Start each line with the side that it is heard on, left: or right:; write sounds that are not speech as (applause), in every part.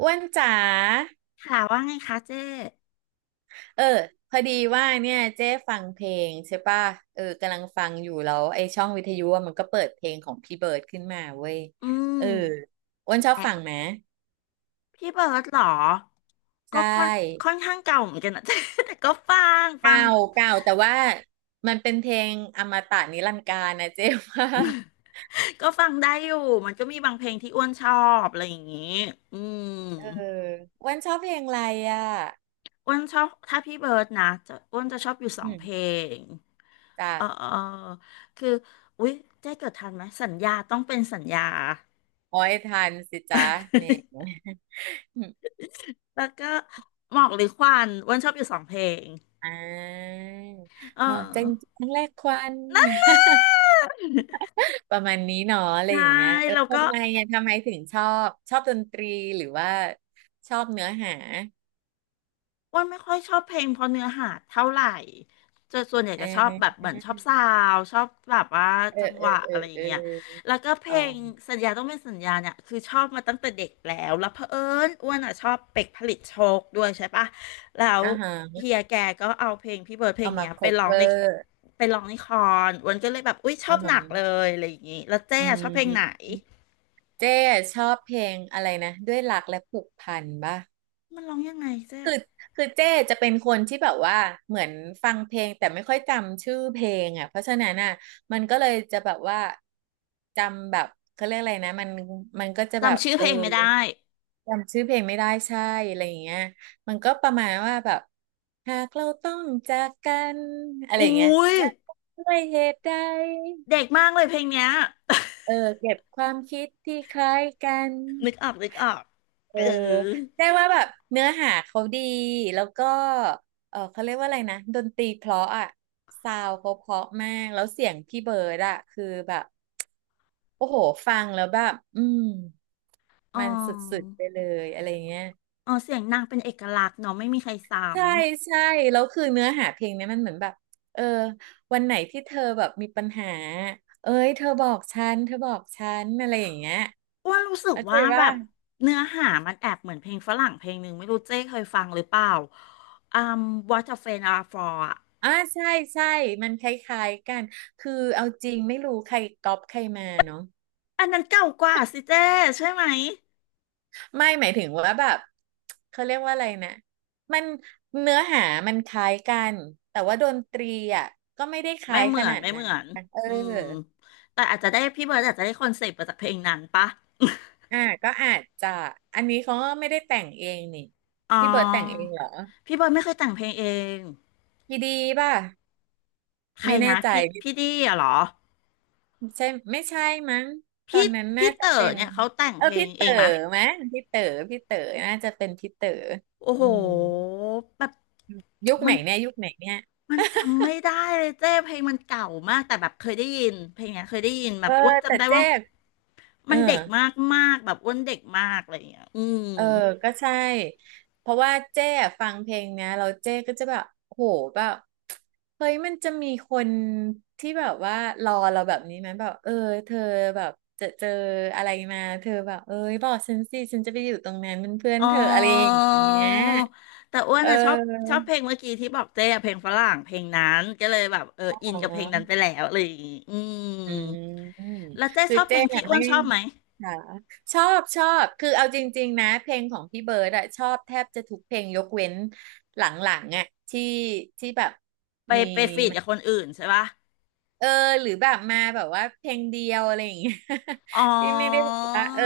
right: อ้วนจ๋า
left: ค่ะว่าไงคะเจ๊
right: เออ พอดีว่าเนี่ยเจ๊ฟังเพลงใช่ป่ะเออกำลังฟังอยู่แล้วไอ้ช่องวิทยุอะมันก็เปิดเพลงของพี่เบิร์ดขึ้นมาเว้ย
left: อื
right: เออ
left: ม
right: อ้วนชอบ
left: แล้
right: ฟัง
left: ว
right: ไหม
left: พี่เบิร์ดเหรอ
right: ใช
left: ก็ค่อน
right: ่
left: ค่อนข้างเก่าเหมือนกันนะ (laughs) เจ๊ (laughs) แต่ก็ฟังฟัง
right: เก่าเก่าแต่ว่ามันเป็นเพลงอมตะนิรันดร์กาลนะเจ๊ว่า
left: ก็ฟังได้อยู่ มันก็มีบางเพลงที่อ้วนชอบอะไรอย่างงี้อืม
right: เอออ้วนชอบเพลงอะไรอ่ะ
left: อ้วนชอบถ้าพี่เบิร์ดนะจะอ้วนจะชอบอยู่สอ
right: อื
left: งเพล
right: ม
left: ง
right: จ้ะ
left: เออเออคืออุ๊ยเจ๊เกิดทันไหมสัญญาต้องเป็นสัญญา
right: โอ้ยทันสิจ๊ะเนี่ย (laughs)
left: (laughs) แล้วก็หมอกหรือควันอ้วนชอบอยู่สองเพลง
right: อ่า
left: เอ
right: มอกจัง
left: อ
right: จังแรกควัน ประมาณนี้เนาะอะไร
left: ใช่
right: อย่างเงี้ยเออ
left: แล้วก็
right: ทำไมอ่ะทำไมถึงชอบดนตรีหรือว่าชอบเนื้อหา
left: อ้วนไม่ค่อยชอบเพลงเพราะเนื้อหาเท่าไหร่จะส่วนใหญ่
right: เ
left: จะชอบแบบ
right: ออ
left: เหมือนชอบซาวด์ชอบแบบว่า
right: เอ
left: จั
right: อ
left: ง
right: เอ
left: ห
right: อ
left: วะ
right: เอ
left: อะไร
right: อ
left: อย่า
right: เอ
left: งเงี้ย
right: อ
left: แล้วก็เพ
right: อ๋
left: ล
right: อ
left: งสัญญาต้องเป็นสัญญาเนี่ยคือชอบมาตั้งแต่เด็กแล้วแล้วเผอิญอ้วนอ่ะชอบเป็กผลิตโชคด้วยใช่ปะแล้ว
right: อ่าฮะ
left: เฮียแกก็เอาเพลงพี่เบิร์ดเพลง
right: เอามา
left: เนี้ยไปร้องใน
right: cover
left: ไปร้องในคอนอ้วนก็เลยแบบอุ้ยชอ
right: อ่า
left: บห
right: ฮะ
left: นักเลยอะไรอย่างงี้แล้วเจ๊
right: อื
left: อะชอบเพลงไหน
right: มเจ๊ชอบเพลงอะไรนะด้วยรักและผูกพันป่ะ
left: มันร้องยังไงเจ๊
right: คือคือเจ้จะเป็นคนที่แบบว่าเหมือนฟังเพลงแต่ไม่ค่อยจำชื่อเพลงอ่ะเพราะฉะนั้นอ่ะมันก็เลยจะแบบว่าจำแบบเขาเรียกอะไรนะมันก็จะแบบ
left: จำชื่อ
right: เอ
left: เพ
right: อ
left: ลงไม่ได้
right: จำชื่อเพลงไม่ได้ใช่อะไรอย่างเงี้ยมันก็ประมาณว่าแบบหากเราต้องจากกันอะไร
left: อุ้
right: อย่างเงี้ย
left: ย
right: จะด้วยเหตุใด
left: เด็กมากเลยเพลงเนี้ย
right: เออเก็บความคิดที่คล้ายกัน
left: นึกออกนึกออก
right: เอ
left: เอ
right: อ
left: อ
right: ได้ว่าแบบเนื้อหาเขาดีแล้วก็เออเขาเรียกว่าอะไรนะดนตรีเพราะอ่ะซาวเขาเพราะมากแล้วเสียงพี่เบิร์ดอ่ะคือแบบโอ้โหฟังแล้วแบบอืม
left: อ๋อ
right: มันสุดๆไปเลยอะไรเงี้ย
left: อ๋อเสียงนางเป็นเอกลักษณ์เนาะไม่มีใครซ้
right: ใช่ใช่แล้วคือเนื้อหาเพลงเนี้ยมันเหมือนแบบเออวันไหนที่เธอแบบมีปัญหาเอ้ยเธอบอกฉันอะไรอย่างเงี้ย
left: ำอ้วนรู้สึก
right: เข้าใจ
left: ว่าแบ
right: ว่า
left: บเนื้อหามันแอบเหมือนเพลงฝรั่งเพลงหนึ่งไม่รู้เจ๊เคยฟังหรือเปล่าอืม What a Friend Are For อะ
right: อ่าใช่ใช่มันคล้ายๆกันคือเอาจริงไม่รู้ใครก๊อปใครมาเนาะ
left: อันนั้นเก่ากว่าสิเจ๊ใช่ไหม
right: ไม่หมายถึงว่าแบบเขาเรียกว่าอะไรนะมันเนื้อหามันคล้ายกันแต่ว่าดนตรีอ่ะก็ไม่ได้ค
left: ไม่
right: ล้าย
left: เห
right: ข
left: มือน
right: นาด
left: ไม่เห
right: นั้
left: มื
right: น
left: อน
right: เออ
left: อืมแต่อาจจะได้พี่เบิร์ดอาจจะได้คอนเซปต์มาจากเพลงนั้นปะ
right: อ่าก็อาจจะอันนี้เขาก็ไม่ได้แต่งเองนี่
left: อ๋
right: พี่เบิร์ดแต่งเอ
left: อ
right: งเหรอ
left: พี่เบิร์ดไม่เคยแต่งเพลงเอง
right: พี่ดีป่ะ
left: ใคร
right: ไม่แน่
left: นะ
right: ใจ
left: พี่ดี้อะเหรอ
right: ใช่ไม่ใช่มั้งตอ
left: พี่
right: นนั้นน่า
left: พี่
right: จะ
left: เต๋
right: เป็
left: อ
right: น
left: เนี่ยเขาแต่ง
right: เออ
left: เพลง
right: พี่
left: เอ
right: เต๋อ
left: งมะ
right: มั้งพี่เต๋อน่าจะเป็นพี่เต๋อ
left: โอ้
right: อื
left: โห
right: ม
left: แบบ
right: ยุค
left: มั
right: ไหน
left: น
right: เนี่ยยุคไหนเนี่ย
left: มันจำไม่ได้เลยเจ้เพลงมันเก่ามากแต่แบบเคยได้ยินเพลงเนี้ยเคยได้ยินแบ
right: เอ
left: บ
right: อ
left: อ้วน
right: แต่
left: จำได้
right: เจ๊
left: ว่า
right: เอ
left: มั
right: อ
left: นเด็กมากมากแบบอ้วนเด็กมากอะไรอย่างเงี้ยอืม
right: เออก็ใช่เพราะว่าเจ๊อะฟังเพลงเนี้ยเราเจ๊ก็จะแบบโหแบบเฮ้ยมันจะมีคนที่แบบว่ารอเราแบบนี้ไหมแบบเออเธอแบบจะเจออะไรมาเธอแบบเอ้ยบอกฉันสิฉันจะไปอยู่ตรงนั้นเป็นเพื่อน
left: อ๋อ
right: เธออะไรอย่างเงี้ย
left: แต่อ้ว
right: เ
left: นอะชอบชอบเพ
right: ออ
left: ลงเมื่อกี้ที่บอกเจ้อะเพลงฝรั่งเพลงนั้นก็เลยแบบเอออินกับเพลงนั้นไปแล้วอะไรอย่างงี้อืม
right: อืม
left: แล้วเจ้
right: คื
left: ช
right: อ
left: อบเพ
right: เจ๊
left: ลงที่
right: อะ
left: อ้ว
right: ไม่
left: นชอบไหม
right: ค่ะชอบคือเอาจริงๆนะเพลงของพี่เบิร์ดอะชอบแทบจะทุกเพลงยกเว้นหลังๆอะที่ที่แบบ
left: ไป
right: มี
left: ไปฟีดกับคนอื่นใช่ปะ
right: เออหรือแบบมาแบบว่าเพลงเดียวอะไรอย่างเงี้ย
left: อ๋อ
right: (laughs) ที่ไม่ได้แบบว่าเออ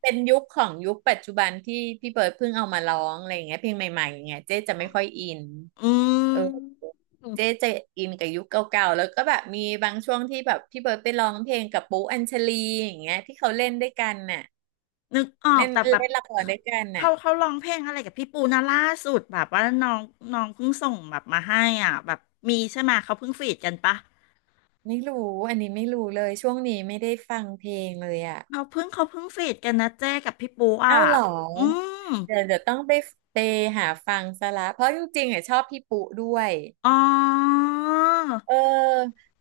right: เป็นยุคของยุคปัจจุบันที่พี่เบิร์ดเพิ่งเอามาร้องอะไรอย่างเงี้ยเพลงใหม่ๆอย่างเงี้ยเจ๊จะไม่ค่อยอิน
left: อื
right: เออ
left: ม
right: เจ๊จะอินกับยุคเก่าๆแล้วก็แบบมีบางช่วงที่แบบพี่เบิร์ดไปร้องเพลงกับปุ๊อัญชลีอย่างเงี้ยที่เขาเล่นด้วยกันน่ะ
left: นึกออก
right: เล่น
left: แต่แบบ
right: เล่นละครด้วยกันน่ะ
left: เขาร้องเพลงอะไรกับพี่ปูนะล่าสุดแบบว่าน้องน้องเพิ่งส่งแบบมาให้อ่ะแบบมีใช่ไหมเขาเพิ่งฟีดกันปะ
right: ไม่รู้อันนี้ไม่รู้เลยช่วงนี้ไม่ได้ฟังเพลงเลยอ่ะ
left: เขาเพิ่งฟีดกันนะเจ้กับพี่ปูอ่ะ
right: เอาเหรอ
left: อืม
right: เดี๋ยวต้องไปหาฟังซะละเพราะจริงๆอ่ะชอบพี่ปุ๊ด้วย
left: อ๋อ
right: เออ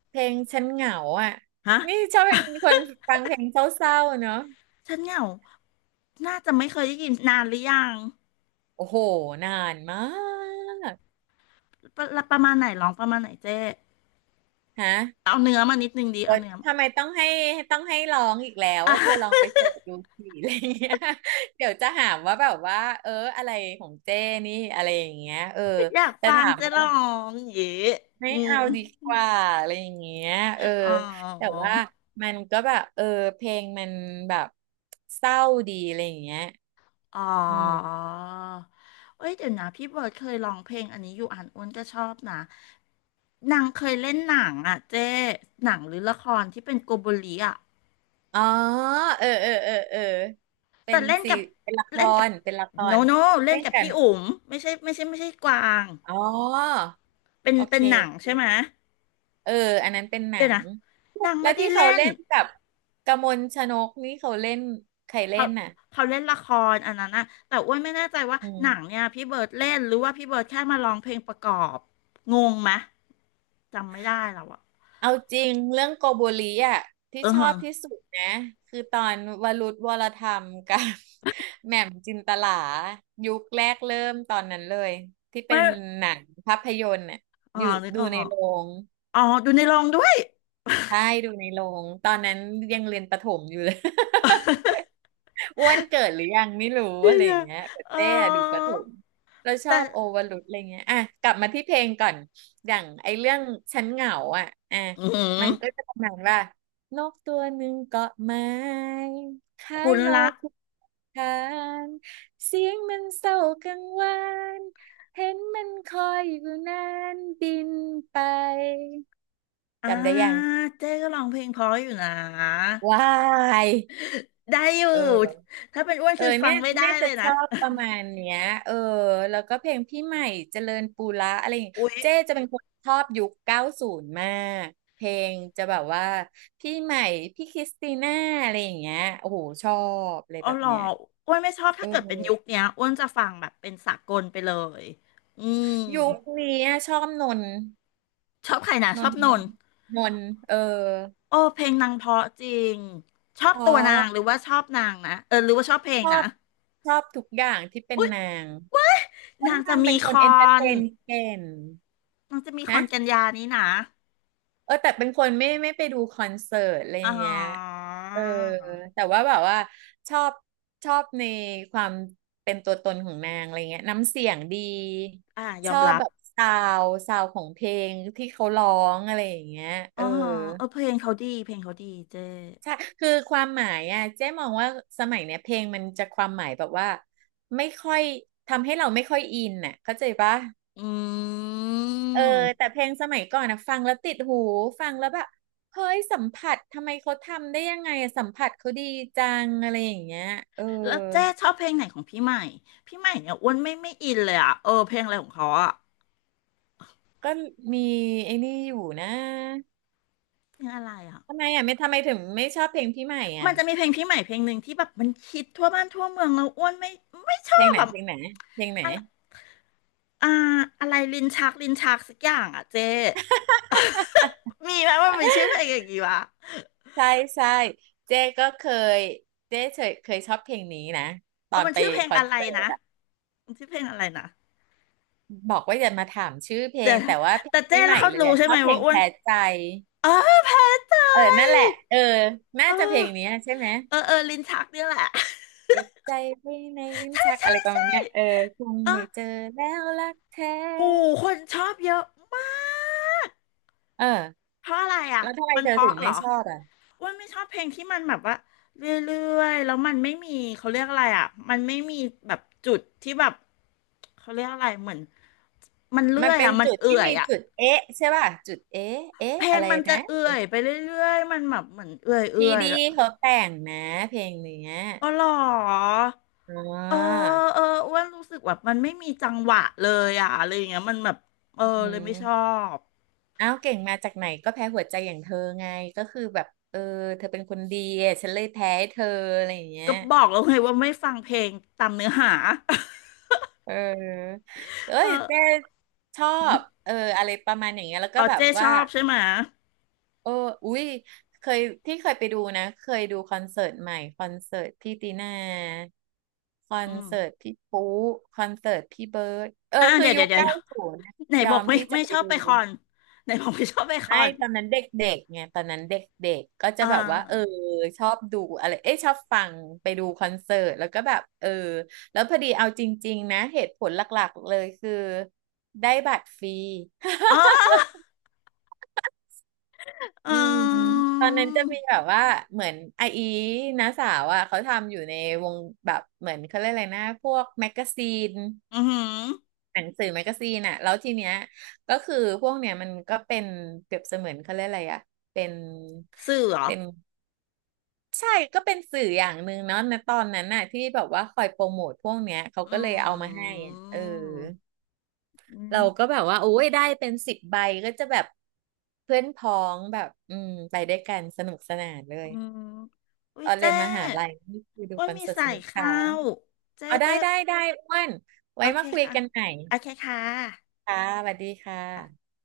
right: เพลงฉันเหงาอ่ะ
left: ฮะ
right: นี่ชอบเป็นคนฟังเพลงเศร้าๆเนาะ
left: ฉันเหงาน่าจะไม่เคยได้ยินนานหรือยัง
right: โอ้โหนานมาก
left: ประมาณไหนร้องประมาณไหนเจ้
right: ฮะ
left: เอาเนื้อมานิดนึงดี
right: โอ๊
left: เอา
right: ย
left: เนื้อ
right: ทำไมต้องให้ร้องอีกแล้ว
left: อ่ะ
right: ว่าเธอลองไปเสิร์ชดูสิอะไรเงี้ย (laughs) เดี๋ยวจะหาว่าแบบว่าเอออะไรของเจ้นี่อะไรอย่างเงี้ยเออ
left: อยาก
right: แต่
left: ฟัง
right: ถาม
left: จะร้องอย่างงี้
right: ไม่
left: อืม
right: เอาดีกว่าอะไรอย่างเงี้ยเออ
left: อ๋
right: แต่
left: อ
right: ว่ามันก็แบบเออเพลงมันแบบเศร้าดีอะไรอย่างเงี้ย
left: อ๋อ
right: อืม
left: เอ้ยเดี๋ยวนะพี่เบิร์ดเคยร้องเพลงอันนี้อยู่อ่านอ้วนก็ชอบนะนางเคยเล่นหนังอ่ะเจ้หนังหรือละครที่เป็นโกโบลีอ่ะ
right: อ๋อเออเป็
left: แต่
right: น
left: เล่น
right: สี
left: กับ
right: เป็นละค
left: เล่นกับ
right: รเป็นละค
left: โน
right: ร
left: โนเล่
right: เล่
left: น
right: น
left: กับ
right: กัน
left: พี่อุ๋มไม่ใช่ไม่ใช่ไม่ใช่กวาง
right: อ๋อ
left: เป็น
right: โอ
left: เป็
right: เค
left: นหนัง
right: โอ
left: ใช่ไหมย
right: เคเอออันนั้นเป็นหนั
left: เดี๋ยว
right: ง
left: นะนาง
right: แล้
left: ไม่
right: ว
left: ได้
right: ที่เขา
left: เล่น
right: เล่นกับกมลชนกนี่เขาเล่นใครเล่
left: เขา
right: นน่ะ
left: เขาเล่นละครอันนั้นนะแต่อ้วนไม่แน่ใจว่า
right: อื
left: หนั
right: ม
left: งเนี่ยพี่เบิร์ดเล่นหรือว่าพี่เบิร์ดแค่มาร้องเพลงประกอบงงไหมจำไม่ได้แล้วอะ
right: เอาจริงเรื่องโกโบริอ่ะที่
left: เออ
right: ชอบที่สุดนะคือตอนวรุธวรธรรมกับ (laughs) แหม่มจินตลายุคแรกเริ่มตอนนั้นเลยที่เป็
left: ไม่
right: นหนังภาพยนตร์น่ะ
left: อ๋อ
right: อยู่
left: นึก
right: ดู
left: ออ
right: ใน
left: ก
right: โรง
left: อ๋อดูในโรงด้วย
right: ใช่ดูในโรงตอนนั้นยังเรียนประถมอยู่เลย (laughs) อ้วนเกิดหรือยังไม่
left: (laughs)
right: รู้
left: เดี๋
right: อะไรอ
left: ย
right: ย่า
left: ว
right: งเงี้ยแต่
left: ๆเออ
right: เต้อะดูประถมแล้วชอ
left: แต่
right: บโอวรุตอะไรเงี้ยอ่ะกลับมาที่เพลงก่อนอย่างไอ้เรื่องฉันเหงาอ่ะอ่ะ
left: อือหือ
right: มันก็จะประมาณว่านกตัวหนึ่งเกาะไม้คล้า
left: คุ
right: ย
left: ณ
right: โล
left: ละ
right: คุทานเสียงมันเศร้ากังวานเห็นมันคอยอยู่นานบินไป
left: อ่า
right: จำได้ยัง
left: เจ๊ก็ร้องเพลงเพราะอยู่นะ
right: ว้าย
left: ได้อยู่
right: เออ
left: ถ้าเป็นอ้วน
right: เออ
left: คือฟั
right: เนี่
left: ง
right: ย
left: ไม่ได้
right: เนี่ย
left: เล
right: จะ
left: ย
right: ช
left: นะ
right: อบประมาณเนี้ยเออแล้วก็เพลงพี่ใหม่เจริญปุระอะไรอย่างเงี้ย
left: อุ๊ย
right: เจ๊จะเป็นคนชอบยุคเก้าศูนย์มากเพลงจะแบบว่าพี่ใหม่พี่คริสติน่าอะไรอย่างเงี้ยโอ้โหชอบเลย
left: เอา
right: แบบ
left: หรอ
right: เนี้ย
left: อ้วนไม่ชอบ
right: เอ
left: ถ้า
right: อ
left: เกิดเป็นยุคเนี้ยอ้วนจะฟังแบบเป็นสากลไปเลยอืม
right: ยุคนี้อะชอบนนท์
left: ชอบใครนะ
right: น
left: ชอ
right: น
left: บ
right: ท์
left: น
right: น
left: น
right: น
left: ท์
right: ท์นนท์เออ
left: โอ้เพลงนางเพราะจริงชอ
right: เพ
left: บ
right: รา
left: ตัวนา
right: ะ
left: งหรือว่าชอบนางนะเออหรือว่าชอบเพล
right: ช
left: ง
right: อ
left: นะ
right: บชอบทุกอย่างที่เป็น
left: อุ๊ย
right: นางเพราะ
left: นางจะ
right: นางเป็
left: มี
right: นค
left: ค
right: น
left: อ
right: เอนเตอร์เท
left: น
right: นเก่ง
left: นางจะมีคอ
right: ฮะ
left: นกันยานี้นะ
right: เออแต่เป็นคนไม่ไปดูคอนเสิร์ตอะไร
left: อ๋อ
right: เงี้ยเออแต่ว่าแบบว่าชอบชอบในความเป็นตัวตนของนางอะไรเงี้ยน้ำเสียงดี
left: อ่าย
right: ช
left: อม
right: อบ
left: รับ
right: แบบซาวซาวของเพลงที่เขาร้องอะไรอย่างเงี้ย
left: อ๋
right: เอ
left: อ
right: อ
left: เออเพลงเขาดีเพลงเขาดีเจ้
right: ใช่คือความหมายอ่ะเจ๊มองว่าสมัยเนี้ยเพลงมันจะความหมายแบบว่าไม่ค่อยทำให้เราไม่ค่อยอินน่ะเข้าใจปะ
left: อื
right: เออแต่
left: ม
right: เพลงสมัยก่อนนะฟังแล้วติดหูฟังแล้วแบบเฮ้ยสัมผัสทำไมเขาทำได้ยังไงอะสัมผัสเขาดีจังอะไรอย่างเงี้ยเออ
left: แล้วเจ๊ชอบเพลงไหนของพี่ใหม่พี่ใหม่เนี่ยอ้วนไม่อินเลยอ่ะเออเพลงอะไรของเขาอ่ะ
right: ก็มีไอ้นี่อยู่นะ
left: เพลงอะไรอ่ะ
right: ทำไมถึงไม่ชอบเพลงพี่ใหม่
left: มั
right: อ่ะ
left: นจะมีเพลงพี่ใหม่เพลงหนึ่งที่แบบมันคิดทั่วบ้านทั่วเมืองแล้วอ้วนไม่ชอ
right: เพลง
left: บ
right: ไหน
left: แบบ
right: เพลงไหนเพลงไหน
left: อะไรอ่าอะไรลิ้นชักลิ้นชักสักอย่างอ่ะเจ๊ (laughs) มีไหมว่ามันชื่อเพลงอย่างงี้วะ
right: ใช่ใช่เจ๊ก็เคยเจ๊เคยชอบเพลงนี้นะต
left: เอ
right: อ
left: อ
right: น
left: มัน
right: ไป
left: ชื่อเพลง
right: คอน
left: อะไร
right: เสิร์
left: นะ
right: ตอ่ะ
left: มันชื่อเพลงอะไรนะ
right: บอกว่าอย่ามาถามชื่อเพล
left: เดี๋ย
right: ง
left: วนะ
right: แต่ว่าเพล
left: แต่
right: ง
left: เจ๊
right: พี่ให
left: แล้ว
right: ม่
left: เขา
right: เลย
left: รู้
right: อ่ะ
left: ใช่
right: ชอ
left: ไหม
right: บเพล
left: ว่า
right: ง
left: อ้วน
right: แพ้ใจ
left: เออแพ้ใจ
right: เออนั่นแหละเออน่า
left: เอ
right: จะเพล
left: อ
right: งเนี้ยใช่ไหม
left: เออเออลิ้นชักเนี่ยแหละ
right: เก็บใจไว้ในลิ้นชักอะไรประมาณเนี้ยเออคง
left: (laughs) เอ
right: ไม่
left: อ
right: เจอแล้วรักแท
left: ปู่
right: ้
left: คนชอบเยอะมาก
right: เออ
left: เพราะอะไรอ่ะ
right: แล้วทำไม
left: มัน
right: เธ
left: เพ
right: อถึ
left: ราะ
right: ง
left: เหร
right: ไม่
left: อ
right: ชอบอ่ะ
left: อ้วนไม่ชอบเพลงที่มันแบบว่าเรื่อยๆแล้วมันไม่มีเขาเรียกอะไรอ่ะมันไม่มีแบบจุดที่แบบเขาเรียกอะไรเหมือนมันเรื่
right: มั
left: อ
right: น
left: ย
right: เป็น
left: อ่ะมัน
right: จุดที่
left: เอื่อย
right: มี
left: อ่ะ
right: จุดเอ๊ะใช่ป่ะจุดเอ๊ะเอ๊ะ
left: เพล
right: อะ
left: ง
right: ไร
left: มันจะ
right: นะ
left: เอื่อยไปเรื่อยๆมันแบบเหมือนเอื่อย
right: พี
left: เอื่อย
right: ดี
left: แล้ว
right: เขาแต่งนะเพลงเนี้ย
left: อ๋อเหรอ
right: อ๋
left: เออ
right: อ
left: เอออ้วนรู้สึกแบบมันไม่มีจังหวะเลยอ่ะอะไรอย่างเงี้ยมันแบบเออ
right: อื
left: เลยไม่ชอ
right: ม
left: บ
right: เอ้าเก่งมาจากไหนก็แพ้หัวใจอย่างเธอไงก็คือแบบเออเธอเป็นคนดีอะฉันเลยแพ้ให้เธออะไรอย่างเงี้ย
left: ก็บอกแล้วไงว่าไม่ฟังเพลงตามเนื้อหา
right: เออเอ้
left: เอ
right: ยเจ๊
left: อ
right: ชอ
left: อืม
right: บเอออะไรประมาณอย่างเงี้ยแล้วก็
left: อ๋อ
right: แบบ
left: เจ๊ช
right: ว่า
left: อบใช่ไหม
right: เอออุ้ยเคยที่เคยไปดูนะ เคยดูคอนเสิร์ตใหม่คอนเสิร์ตพี่ตีน่าคอ
left: อื
right: น
left: ม
right: เสิร์ตพี่ปุ๊คอนเสิร์ตพี่เบิร์ดเออ
left: อ่า
right: คือ
left: เดี๋ยว
right: ยุ
left: เดี๋ยว
right: ค
left: เดี๋ยว
right: เก้าศูนย์
left: ไหน
right: ยอ
left: บอก
right: ม
left: ไม่
right: ที่จะ
left: ไม่
right: ไป
left: ชอบ
right: ดู
left: ไปคอนไหนบอกไม่ชอบไปคอ
right: ไม่
left: น
right: ตอนนั้นเด็กๆไงตอนนั้นเด็กๆก็จะ
left: อ่า
right: แบบว่าเออชอบดูอะไรเอ้ชอบฟังไปดูคอนเสิร์ตแล้วก็แบบเออแล้วพอดีเอาจริงๆนะเหตุผลหลักๆเลยคือได้บัตรฟรี
left: อ๋อ
right: (laughs)
left: อื
right: อืมตอนนั้นจะมีแบ
left: ม
right: บว่าเหมือนไออีน้าสาวอ่ะเขาทำอยู่ในวงแบบเหมือนเขาเรียกอะไรนะพวกแมกกาซีน
left: อือหือ
right: หนังสือแมกกาซีนอ่ะแล้วทีเนี้ยก็คือพวกเนี้ยมันก็เป็นเปรียบเสมือนเขาเรียกอะไรอ่ะเป็น
left: สื่อเหรอ
right: เป็น ใช่ก็เป็นสื่ออย่างหนึ่งเนาะในตอนนั้นน่ะที่แบบว่าคอยโปรโมทพวกเนี้ยเขาก็
left: อื
right: เลยเอามาให้อะเออ
left: มอื
right: เราก็
left: ม
right: แบบว่าโอ้ยได้เป็นสิบใบก็จะแบบเพื่อนพ้องแบบอืมไปด้วยกันสนุกสนานเล
left: อื
right: ย
left: มอุ้
right: อ
left: ย
right: อนเรี
left: เจ๊
right: ยนมหาลัยนี่คือดู
left: ว่า
right: คอน
left: มี
right: เสิร์ต
left: ใส่
right: สนุกค่ะ
left: ข้าวเจ๊
right: เอาได้
left: เจ๊
right: ได้ได้อ้วน
left: โอ
right: ไว้
left: เค
right: มาคุย
left: ค่ะ
right: กันใหม่
left: โอเคค่ะ
right: ค่ะสวัสดีค่ะ